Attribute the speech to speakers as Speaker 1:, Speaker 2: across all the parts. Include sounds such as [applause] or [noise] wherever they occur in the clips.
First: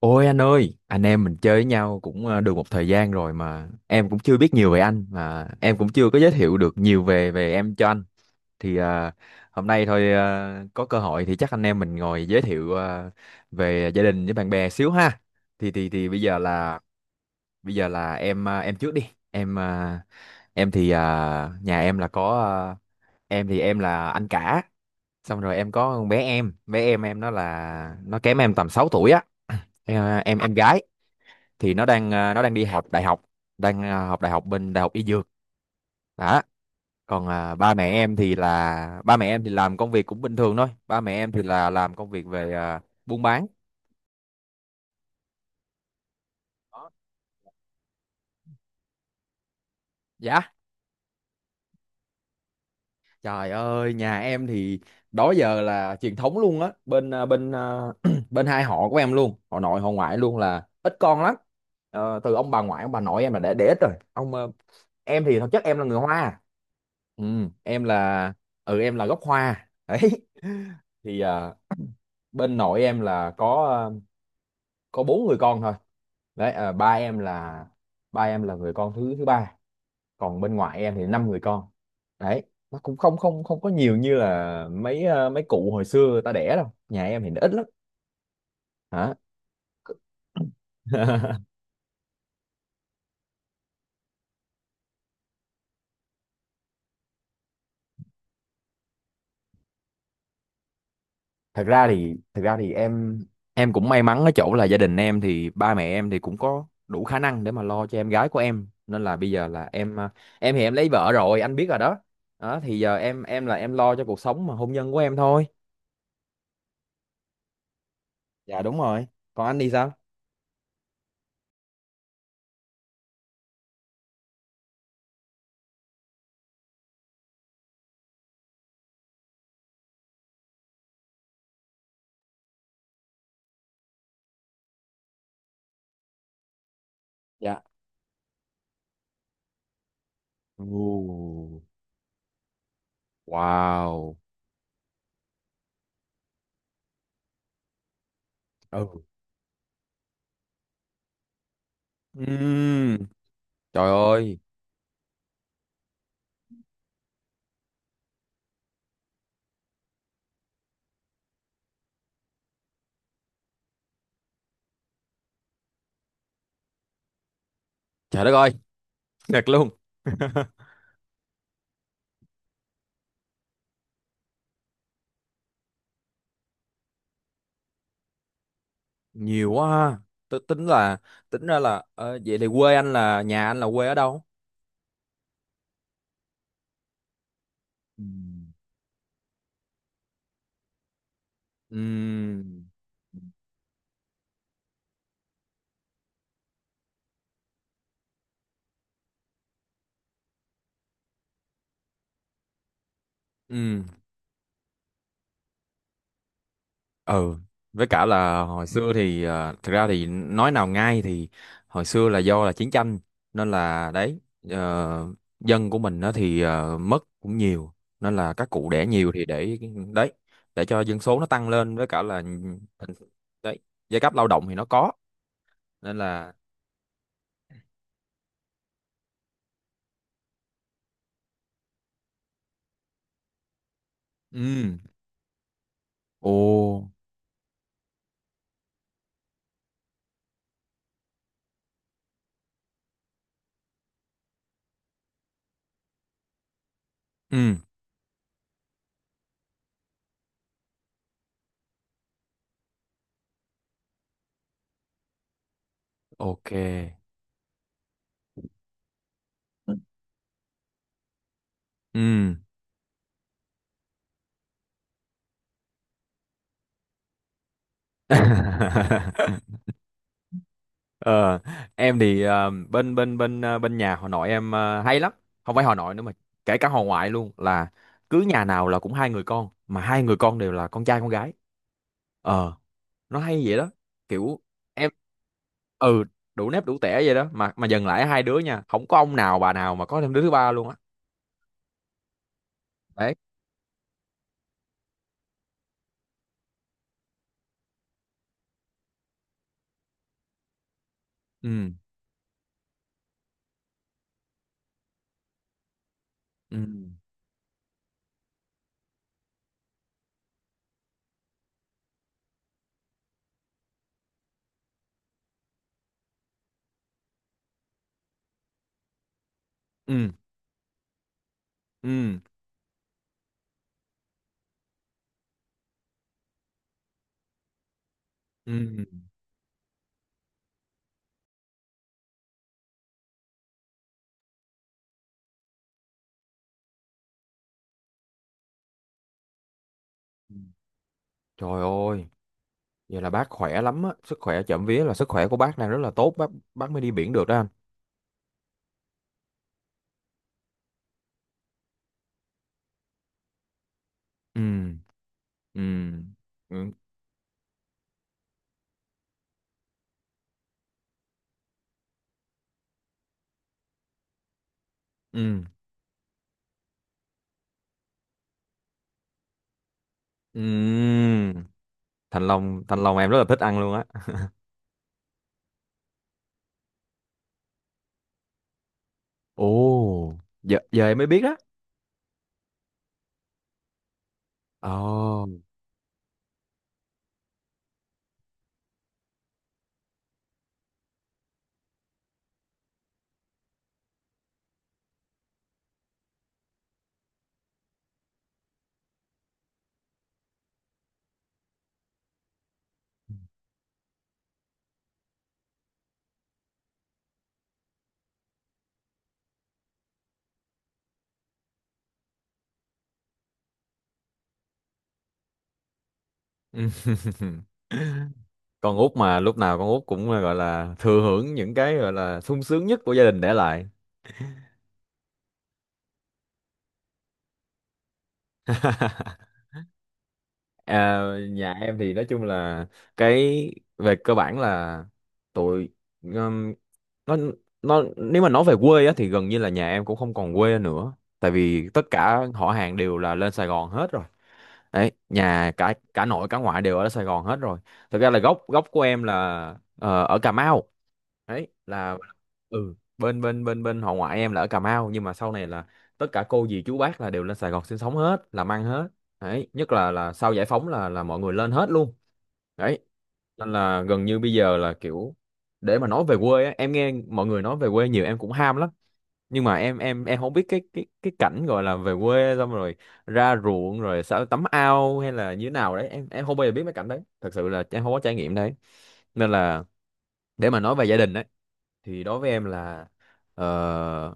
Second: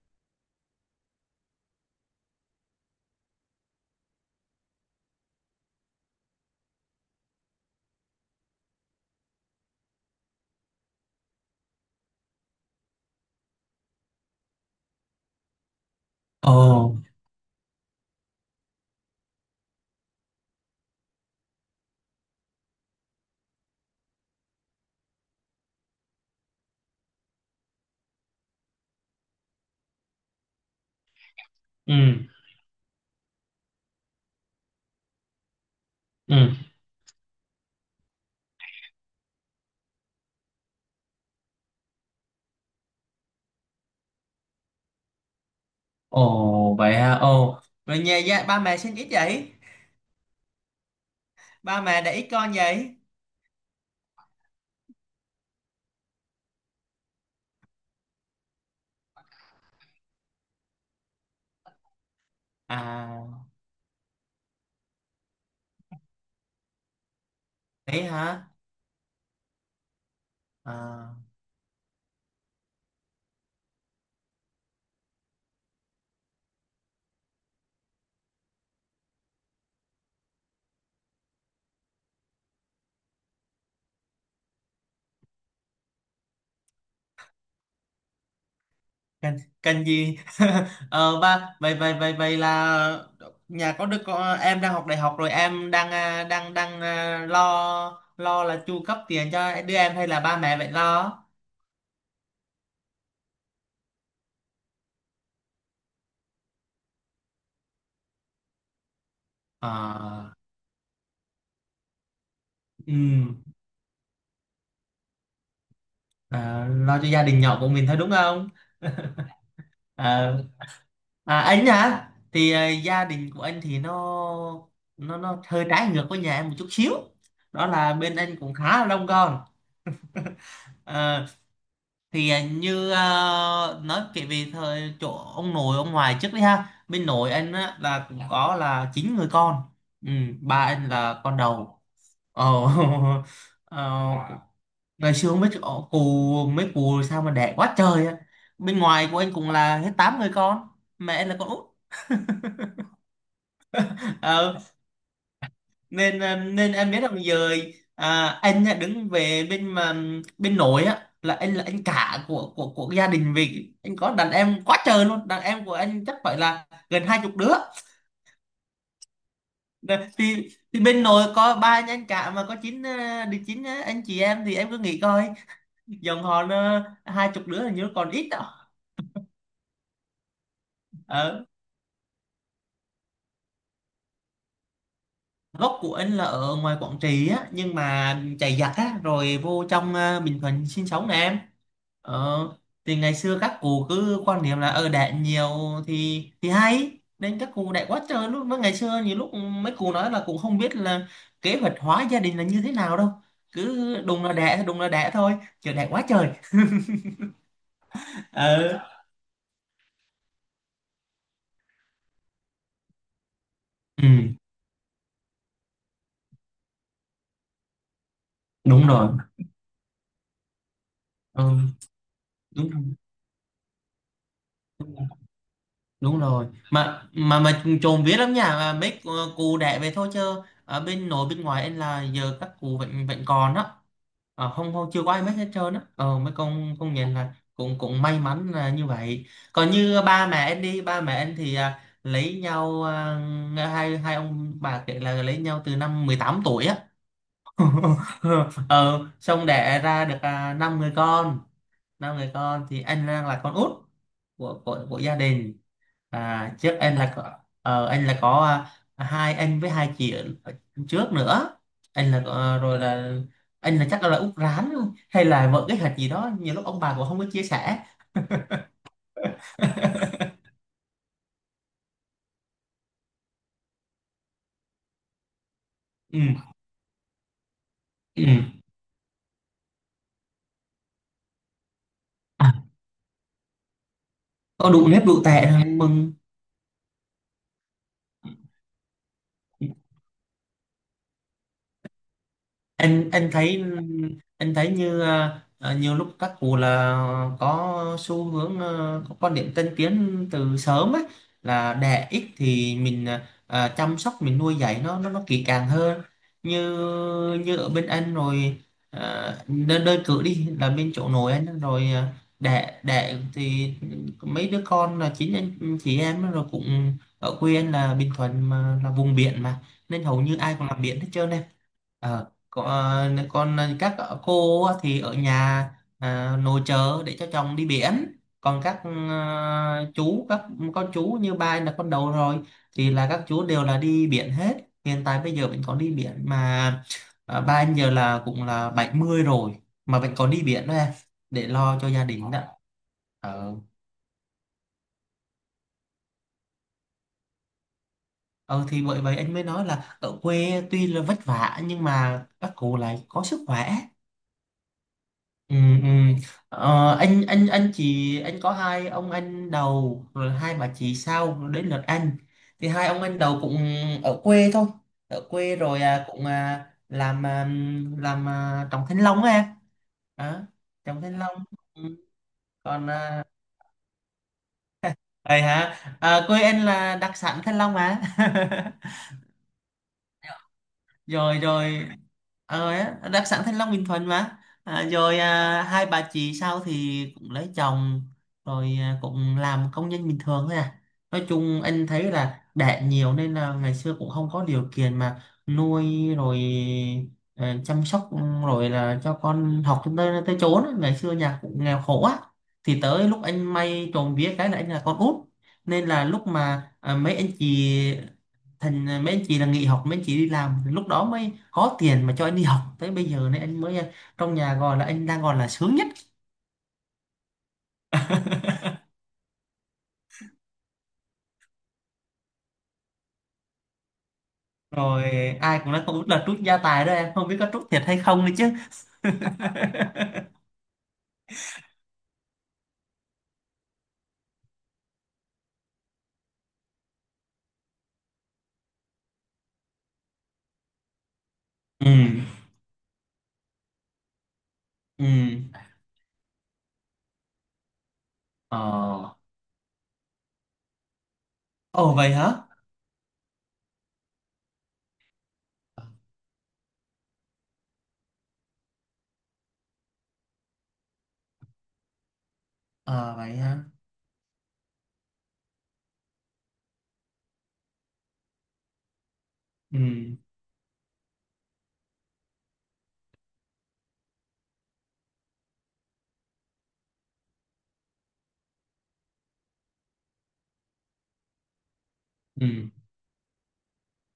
Speaker 1: Ôi anh ơi, anh em mình chơi với nhau cũng được một thời gian rồi mà em cũng chưa biết nhiều về anh mà em cũng chưa có giới thiệu được nhiều về về em cho anh. Thì, hôm nay thôi, có cơ hội thì chắc anh em mình ngồi giới thiệu về gia đình với bạn bè xíu ha. Thì bây giờ là
Speaker 2: Ồ,
Speaker 1: bây giờ là em, em trước đi. Em, em thì, nhà em là có, em thì em là anh cả. Xong rồi em có con bé em, bé em nó kém em tầm 6 tuổi á. Em, em gái thì nó
Speaker 2: ừ,
Speaker 1: đang, nó đang đi học đại học, đang, học đại học bên đại học y dược đó.
Speaker 2: ừ,
Speaker 1: Còn, ba mẹ em thì là ba mẹ em thì làm công việc cũng bình thường thôi, ba mẹ em thì là làm công việc về, buôn bán.
Speaker 2: ồ vậy ha, ồ. Rồi ba mẹ sinh ít vậy?
Speaker 1: Dạ.
Speaker 2: Ba mẹ để ít con vậy?
Speaker 1: Trời ơi, nhà em thì đó giờ là truyền thống luôn á, bên, [clears throat] bên hai họ của em luôn, họ nội họ ngoại luôn là ít con lắm. Ờ, từ ông bà ngoại ông bà nội em là
Speaker 2: À,
Speaker 1: để ít rồi. Em thì thực chất em là người Hoa. Ừ, em
Speaker 2: ấy
Speaker 1: là,
Speaker 2: hả?
Speaker 1: ừ em là gốc Hoa. Đấy. [laughs]
Speaker 2: À,
Speaker 1: Thì, bên nội em là có, à, có bốn người con thôi. Đấy, ba em là người con thứ thứ ba, còn bên ngoại em thì năm người con. Đấy, nó cũng không không không có nhiều như là mấy, mấy cụ hồi xưa người ta đẻ đâu, nhà em thì nó ít lắm, hả?
Speaker 2: cần gì? [laughs] ờ, ba,
Speaker 1: [laughs]
Speaker 2: vậy, vậy, vậy, vậy là nhà có đứa con, em đang học đại học rồi em đang lo là chu cấp tiền cho đứa em hay là ba mẹ vậy lo?
Speaker 1: Thật ra thì em cũng may mắn ở chỗ là gia đình em thì ba mẹ em thì cũng có đủ khả năng để mà lo cho em gái của em, nên là bây giờ là em,
Speaker 2: À,
Speaker 1: em thì em lấy vợ rồi anh biết rồi đó. Đó thì
Speaker 2: ừ,
Speaker 1: giờ em là em lo cho cuộc sống mà hôn nhân của em thôi.
Speaker 2: lo cho gia đình nhỏ của mình thôi đúng không?
Speaker 1: Dạ đúng rồi. Còn anh thì
Speaker 2: [laughs]
Speaker 1: sao?
Speaker 2: Ờ. À, anh hả? Thì gia đình của anh thì nó hơi trái ngược với nhà em một chút xíu. Đó là bên anh cũng khá là đông con. Ờ, thì như kể về thời chỗ ông nội ông ngoại trước đi ha. Bên nội anh
Speaker 1: Dạ.
Speaker 2: á, là cũng có là chín người con. Ừ, ba
Speaker 1: Ồ,
Speaker 2: anh là con đầu. Ồ. [laughs] ờ,
Speaker 1: wow.
Speaker 2: Ngày xưa không biết chỗ- cụ mấy cụ sao mà đẻ quá trời á. Bên
Speaker 1: Ừ.
Speaker 2: ngoài của anh cũng là hết tám người con. Mẹ anh là con út.
Speaker 1: Ừm, trời ơi,
Speaker 2: [laughs] Nên em biết rằng giờ anh á, đứng về bên mà bên nội á là anh cả của gia đình, vì anh có đàn em quá trời luôn, đàn em của anh chắc phải là gần 20 đứa.
Speaker 1: trời đất ơi, [laughs] thiệt luôn,
Speaker 2: Nè, thì bên nội có ba anh cả mà có chín anh chị em, thì em cứ nghĩ coi, dòng họ nó 20 đứa là như còn ít đó.
Speaker 1: nhiều quá ha. Tôi tính là,
Speaker 2: Ở
Speaker 1: tính ra là, vậy thì quê anh là nhà anh là quê ở đâu?
Speaker 2: gốc của anh là ở ngoài Quảng Trị á, nhưng mà
Speaker 1: Ừm,
Speaker 2: chạy giặc á rồi vô trong Bình Thuận sinh sống nè em. Ờ,
Speaker 1: ừm,
Speaker 2: thì ngày xưa các cụ cứ quan niệm là ở đẻ nhiều thì hay, nên các cụ đẻ quá trời. Lúc mới ngày xưa nhiều lúc mấy cụ nói là cũng không biết là kế hoạch hóa gia đình là như thế nào đâu,
Speaker 1: ừm,
Speaker 2: cứ đùng là đẻ, đùng là đẻ thôi, chờ đẻ quá trời.
Speaker 1: ừ, với cả là hồi
Speaker 2: ờ
Speaker 1: xưa thì, thực ra thì nói nào ngay thì hồi xưa là do là chiến tranh nên là
Speaker 2: ừ,
Speaker 1: đấy, ờ, dân của mình đó thì, mất cũng nhiều nên là các cụ đẻ
Speaker 2: đúng rồi,
Speaker 1: nhiều thì để, đấy, để cho dân số nó tăng lên
Speaker 2: ừ,
Speaker 1: với cả là,
Speaker 2: đúng rồi,
Speaker 1: đấy, giai cấp lao động thì nó có, nên
Speaker 2: đúng
Speaker 1: là
Speaker 2: rồi, mà chồn vía lắm nha, mà mấy cụ đẻ về thôi, chứ ở bên nội bên ngoài em là giờ các cụ vẫn vẫn còn đó. Ờ, không,
Speaker 1: ừ,
Speaker 2: không chưa có ai mất hết trơn á. Ờ
Speaker 1: ồ,
Speaker 2: Mấy con nhìn là cũng cũng may mắn là như vậy. Còn như ba mẹ anh, đi ba mẹ anh thì lấy nhau, hai hai ông bà kể là lấy nhau từ năm 18 tuổi á.
Speaker 1: ừ,
Speaker 2: [laughs] Ờ Xong đẻ ra được năm người con thì anh đang là con út của gia đình.
Speaker 1: ok,
Speaker 2: À, trước anh là có hai anh với hai chị ở ở trước nữa. Anh là có-
Speaker 1: ừ.
Speaker 2: ờ, Rồi là anh là chắc là út rán hay là vợ cái hạt gì đó, nhiều lúc ông bà cũng không có chia sẻ.
Speaker 1: [laughs] Ờ, em thì, bên bên bên ờ, bên nhà họ nội em, hay lắm, không phải họ nội nữa mà
Speaker 2: Ừ,
Speaker 1: kể cả họ ngoại luôn là cứ
Speaker 2: ừ.
Speaker 1: nhà nào là cũng hai người con mà hai người con đều là con trai con gái.
Speaker 2: À,
Speaker 1: Ờ, nó hay vậy đó, kiểu
Speaker 2: có đủ
Speaker 1: em,
Speaker 2: nếp đủ tệ rồi
Speaker 1: ừ,
Speaker 2: mừng.
Speaker 1: đủ nếp đủ tẻ vậy đó, mà dần lại hai đứa nha, không có ông nào bà nào mà có thêm đứa thứ ba luôn á.
Speaker 2: anh
Speaker 1: Đấy.
Speaker 2: anh thấy anh thấy như nhiều lúc các cụ là có xu hướng, có quan điểm tân tiến từ sớm ấy,
Speaker 1: Ừ,
Speaker 2: là đẻ ít thì mình chăm sóc, mình nuôi dạy nó nó kỹ càng hơn.
Speaker 1: ừ,
Speaker 2: Như như ở bên anh rồi, đơn đơn cử đi là bên chỗ nội anh ấy, rồi đẻ đẻ thì mấy đứa con là chính anh chị em ấy, rồi cũng ở quê anh là Bình Thuận mà là vùng biển mà.
Speaker 1: ừ,
Speaker 2: Nên hầu như ai cũng làm biển hết trơn em.
Speaker 1: ừ,
Speaker 2: Ờ, còn các cô á thì ở nhà, nội trợ để cho chồng đi biển. Còn các
Speaker 1: ừ,
Speaker 2: chú, các con chú như ba anh là con đầu rồi thì là các chú đều là đi biển hết. Hiện tại bây giờ vẫn còn đi biển mà. Ba anh giờ là cũng là 70 rồi mà vẫn còn
Speaker 1: ừ.
Speaker 2: đi biển đó em, để
Speaker 1: Trời
Speaker 2: lo cho gia
Speaker 1: ơi,
Speaker 2: đình đó.
Speaker 1: vậy là bác
Speaker 2: ờ
Speaker 1: khỏe lắm á, sức khỏe trộm vía là sức khỏe của bác đang rất là tốt, bác mới đi biển được đó anh.
Speaker 2: ờ thì bởi vậy anh mới nói là ở quê tuy là vất vả nhưng mà các cụ lại có sức khỏe.
Speaker 1: Ừm,
Speaker 2: Ừ, ừ.
Speaker 1: ừm, ừm,
Speaker 2: Anh chị anh có hai ông anh đầu rồi hai bà chị sau, đến lượt anh thì hai ông anh đầu cũng ở quê thôi, ở
Speaker 1: ừm,
Speaker 2: quê rồi làm à, trồng thanh long á à, Trồng thanh
Speaker 1: ừm.
Speaker 2: long. Ừ.
Speaker 1: Thanh Long, Thanh
Speaker 2: Còn
Speaker 1: Long em rất là thích ăn luôn á.
Speaker 2: ấy hả? Quê anh là đặc sản thanh long mà. [laughs]
Speaker 1: Ồ, giờ giờ em mới biết á.
Speaker 2: Rồi, rồi. Đặc sản Thanh Long Bình Thuận mà. Rồi
Speaker 1: Ồ.
Speaker 2: hai bà chị sau thì cũng lấy chồng, rồi cũng làm công nhân bình thường thôi à. Nói chung anh thấy là đẻ nhiều nên là ngày xưa cũng không có điều kiện mà nuôi, rồi chăm sóc, rồi là cho con học cho tới tới chốn á. Ngày xưa nhà cũng nghèo khổ á, thì tới lúc anh may, trộm vía cái là anh là con út, nên là lúc mà mấy anh chị, thành ra mấy anh chị là nghỉ học, mấy anh chị đi làm, lúc đó mới có tiền mà cho anh đi học tới bây giờ này anh mới, trong nhà gọi là anh đang gọi là sướng nhất.
Speaker 1: Ừ. [laughs] Con út mà lúc nào con út cũng gọi là thừa hưởng những cái gọi là sung sướng nhất của gia đình để lại.
Speaker 2: Rồi, ai cũng nói không biết là trút gia tài đó em, không biết có trút thiệt hay không nữa chứ. [laughs]
Speaker 1: À, nhà em thì nói chung là cái, về cơ bản là tụi, um, nó nó nếu mà nói về quê á thì gần như là nhà em cũng không còn quê nữa. Tại vì tất
Speaker 2: Ừ,
Speaker 1: cả họ hàng đều là lên Sài Gòn hết rồi. Đấy,
Speaker 2: ừ.
Speaker 1: nhà cả cả nội cả ngoại đều ở Sài Gòn hết rồi. Thực ra là gốc gốc của em
Speaker 2: Ờ.
Speaker 1: là, ở Cà Mau. Đấy
Speaker 2: Ồ
Speaker 1: là,
Speaker 2: vậy hả.
Speaker 1: ừ, bên bên bên bên họ ngoại em là ở Cà Mau nhưng mà sau này là tất cả cô dì chú bác là đều lên Sài Gòn sinh sống hết, làm ăn hết. Đấy, nhất là sau giải phóng là mọi người lên hết luôn. Đấy,
Speaker 2: Ờ vậy
Speaker 1: nên
Speaker 2: hả.
Speaker 1: là gần như bây giờ là kiểu để mà nói về quê á, em nghe mọi người nói về quê nhiều em cũng ham lắm, nhưng mà em, em
Speaker 2: Ừ,
Speaker 1: em không biết cái, cái cảnh gọi là về quê xong rồi ra ruộng rồi sao tắm ao hay là như thế nào đấy, em không bao giờ biết mấy cảnh đấy, thật sự là em không có trải nghiệm đấy, nên là để mà nói về gia đình đấy thì đối với em
Speaker 2: ừ.
Speaker 1: là, ờ,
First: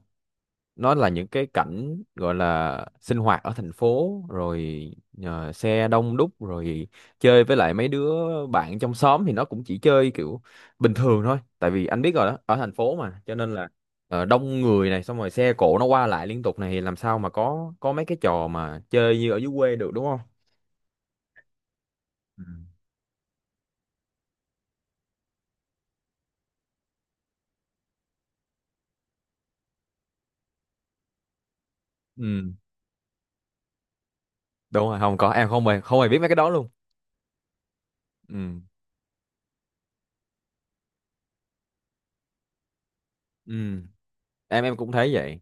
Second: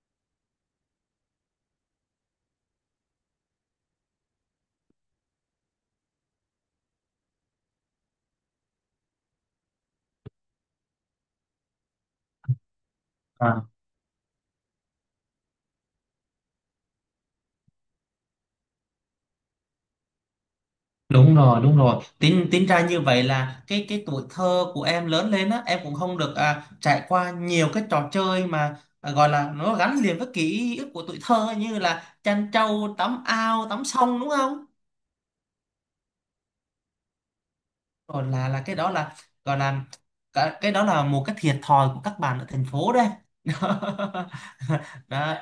Speaker 1: nó là những cái cảnh gọi là sinh hoạt ở thành phố rồi, xe đông đúc rồi chơi với lại mấy đứa bạn trong xóm thì nó cũng chỉ chơi kiểu bình thường thôi, tại vì anh biết rồi đó, ở thành phố mà cho nên
Speaker 2: À.
Speaker 1: là, đông người này xong rồi xe cộ nó qua lại liên tục này thì làm sao mà có mấy cái trò mà chơi như ở dưới quê được đúng không?
Speaker 2: Đúng rồi, đúng rồi.
Speaker 1: Ừ.
Speaker 2: Tính tính ra như vậy là cái tuổi thơ của em lớn lên á, em cũng không được trải qua nhiều cái trò chơi mà gọi là nó gắn liền với ký ức của tuổi thơ như là chăn
Speaker 1: Ừ,
Speaker 2: trâu, tắm ao, tắm sông đúng không?
Speaker 1: đúng rồi, không có, em không hề biết mấy cái đó luôn.
Speaker 2: Rồi là
Speaker 1: Ừ,
Speaker 2: là cái đó là gọi là cái đó là một cái thiệt thòi của các bạn ở thành phố đấy. [laughs]
Speaker 1: ừ, em cũng thấy
Speaker 2: Đó.
Speaker 1: vậy.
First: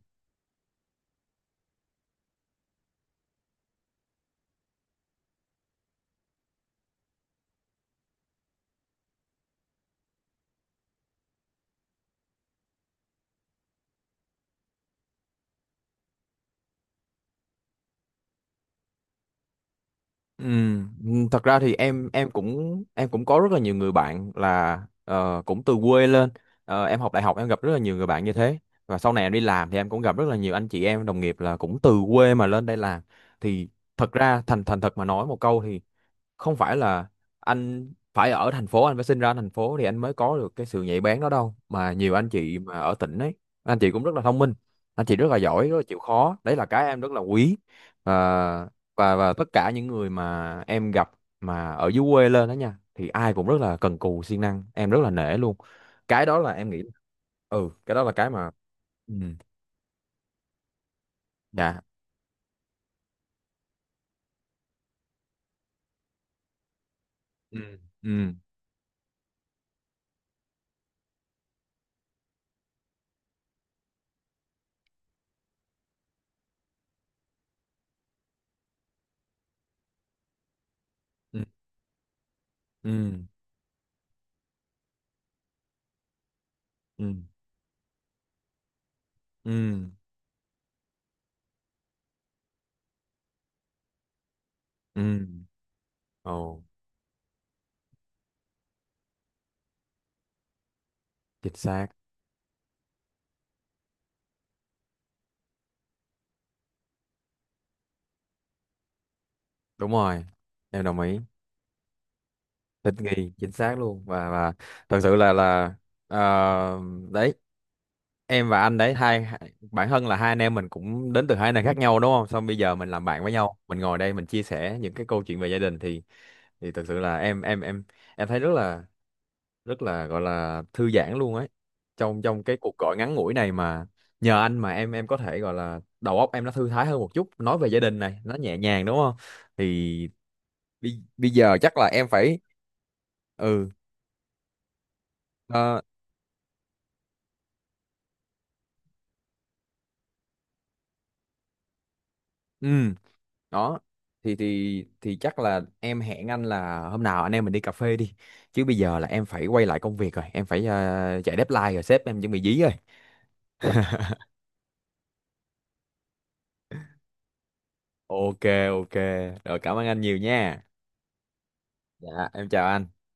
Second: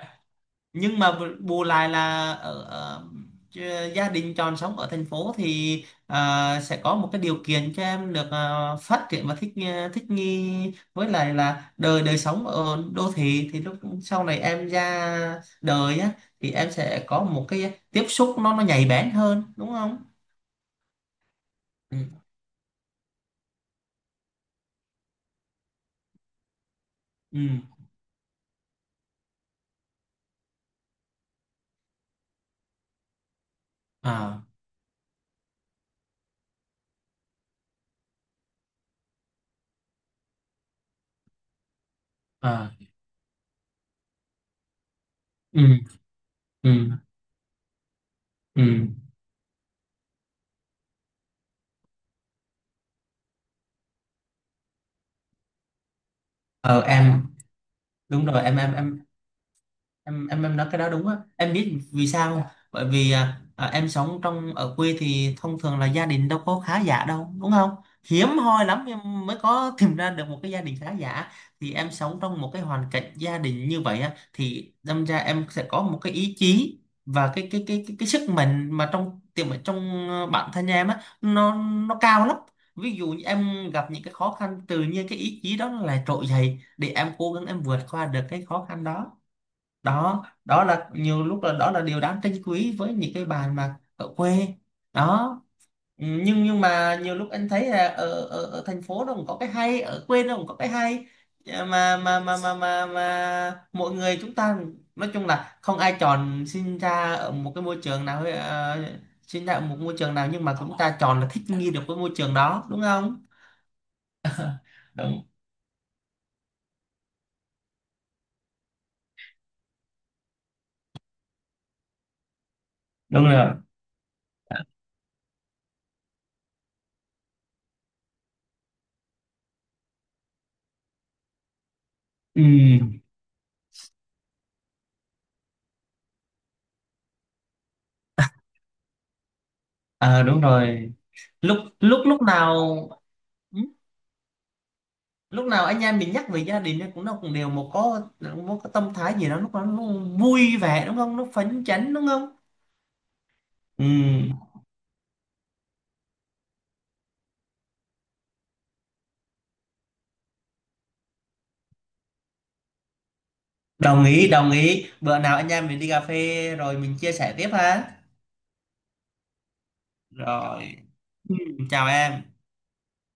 Speaker 2: Nhưng mà bù lại là ở chứ gia đình chọn sống ở thành phố thì sẽ có một cái điều kiện cho em được phát triển và thích nghi với lại là đời đời sống ở đô thị, thì lúc sau này em ra đời á thì em sẽ có một cái tiếp xúc nó nhạy bén hơn đúng không.
Speaker 1: Ừ, thật ra thì
Speaker 2: Ừ,
Speaker 1: em cũng có rất là nhiều người bạn là, cũng từ quê lên. Ờ, em học đại học em
Speaker 2: ừ.
Speaker 1: gặp rất là nhiều người bạn như thế, và sau này em đi làm thì em cũng gặp rất là nhiều anh chị em đồng nghiệp là cũng từ quê mà lên đây làm. Thì thật ra
Speaker 2: À,
Speaker 1: thành thành thật mà nói một câu, không phải là anh phải ở thành phố, anh phải sinh ra thành phố thì anh mới có được cái sự nhạy bén đó đâu, mà nhiều anh chị
Speaker 2: à.
Speaker 1: mà ở tỉnh ấy anh chị cũng rất là thông minh, anh chị rất là giỏi, rất
Speaker 2: Ừ,
Speaker 1: là chịu khó, đấy là
Speaker 2: ừ,
Speaker 1: cái em rất là quý.
Speaker 2: ừ.
Speaker 1: Và và và tất cả những người mà em gặp mà ở dưới quê lên đó nha thì ai cũng rất là cần cù siêng năng, em rất là nể luôn. Cái đó là em
Speaker 2: Ờ,
Speaker 1: nghĩ,
Speaker 2: em
Speaker 1: ừ, cái đó là
Speaker 2: đúng
Speaker 1: cái
Speaker 2: rồi.
Speaker 1: mà,
Speaker 2: em em em
Speaker 1: ừ,
Speaker 2: em em em nói cái đó đúng á. Em
Speaker 1: dạ,
Speaker 2: biết vì sao không? Dạ. Bởi vì em sống ở quê thì thông thường là gia đình đâu có khá giả đâu đúng
Speaker 1: ừ,
Speaker 2: không. Hiếm
Speaker 1: ừ,
Speaker 2: hoi lắm em mới có [laughs] tìm ra được một cái gia đình khá giả. Thì em sống trong một cái hoàn cảnh gia đình như vậy á thì đâm ra em sẽ có một cái ý chí và cái sức mạnh mà trong tiềm ở trong bản thân em á,
Speaker 1: ừ,
Speaker 2: nó cao lắm.
Speaker 1: ừ,
Speaker 2: Ví dụ như em gặp những cái khó khăn, tự nhiên cái ý chí đó nó lại trỗi dậy để
Speaker 1: ừ,
Speaker 2: em cố gắng, em vượt qua được cái khó khăn đó.
Speaker 1: ừ,
Speaker 2: Đó, đó là nhiều lúc, là đó là điều đáng trân quý với những cái bàn mà ở quê
Speaker 1: ừ,
Speaker 2: đó. Ừ,
Speaker 1: ồ,
Speaker 2: nhưng mà nhiều lúc anh thấy là ở thành phố nó cũng có cái hay, ở quê nó cũng có cái hay.
Speaker 1: chính
Speaker 2: À,
Speaker 1: xác.
Speaker 2: mà mọi người chúng ta nói chung là không ai chọn sinh ra ở một cái môi trường nào, sinh ra ở một
Speaker 1: Đúng
Speaker 2: môi trường
Speaker 1: rồi,
Speaker 2: nào, nhưng mà chúng
Speaker 1: em
Speaker 2: ta
Speaker 1: đồng ý.
Speaker 2: chọn là thích nghi được với môi trường đó đúng
Speaker 1: Thích
Speaker 2: không.
Speaker 1: nghi chính xác luôn. Và thật sự
Speaker 2: Đúng,
Speaker 1: là, ờ, đấy, em và anh đấy, hai hai- bản thân là hai anh em mình cũng đến từ hai nơi khác nhau đúng không, xong bây giờ mình làm bạn
Speaker 2: đúng
Speaker 1: với
Speaker 2: rồi.
Speaker 1: nhau mình ngồi đây mình chia sẻ những cái câu chuyện về gia đình, thì thật sự là em thấy rất là, gọi là thư giãn luôn ấy, trong trong
Speaker 2: Ừ.
Speaker 1: cái cuộc gọi ngắn ngủi này mà nhờ anh mà em có thể gọi là đầu óc em nó thư thái hơn một chút, nói về gia đình này nó nhẹ nhàng đúng không? Thì
Speaker 2: Đúng rồi.
Speaker 1: bây giờ
Speaker 2: Lúc
Speaker 1: chắc là
Speaker 2: lúc
Speaker 1: em
Speaker 2: Lúc
Speaker 1: phải,
Speaker 2: nào ừ,
Speaker 1: ừ,
Speaker 2: lúc nào
Speaker 1: ờ,
Speaker 2: anh em mình nhắc về gia đình ấy, cũng nó cũng đều một có một cái tâm thái gì đó, lúc đó nó vui vẻ đúng không, nó phấn chấn đúng không.
Speaker 1: ừ đó,
Speaker 2: Ừ,
Speaker 1: thì chắc là em hẹn anh là hôm nào anh em mình đi cà phê đi, chứ bây giờ là em phải quay lại công việc rồi, em phải, chạy deadline rồi, sếp em chuẩn bị dí rồi.
Speaker 2: đồng
Speaker 1: [laughs]
Speaker 2: ý, đồng ý. Bữa nào anh em mình đi cà phê rồi mình chia sẻ tiếp ha.
Speaker 1: Ok. Ok. Rồi cảm ơn anh nhiều nha.
Speaker 2: Rồi, ừ, chào
Speaker 1: Dạ
Speaker 2: em.
Speaker 1: em chào anh.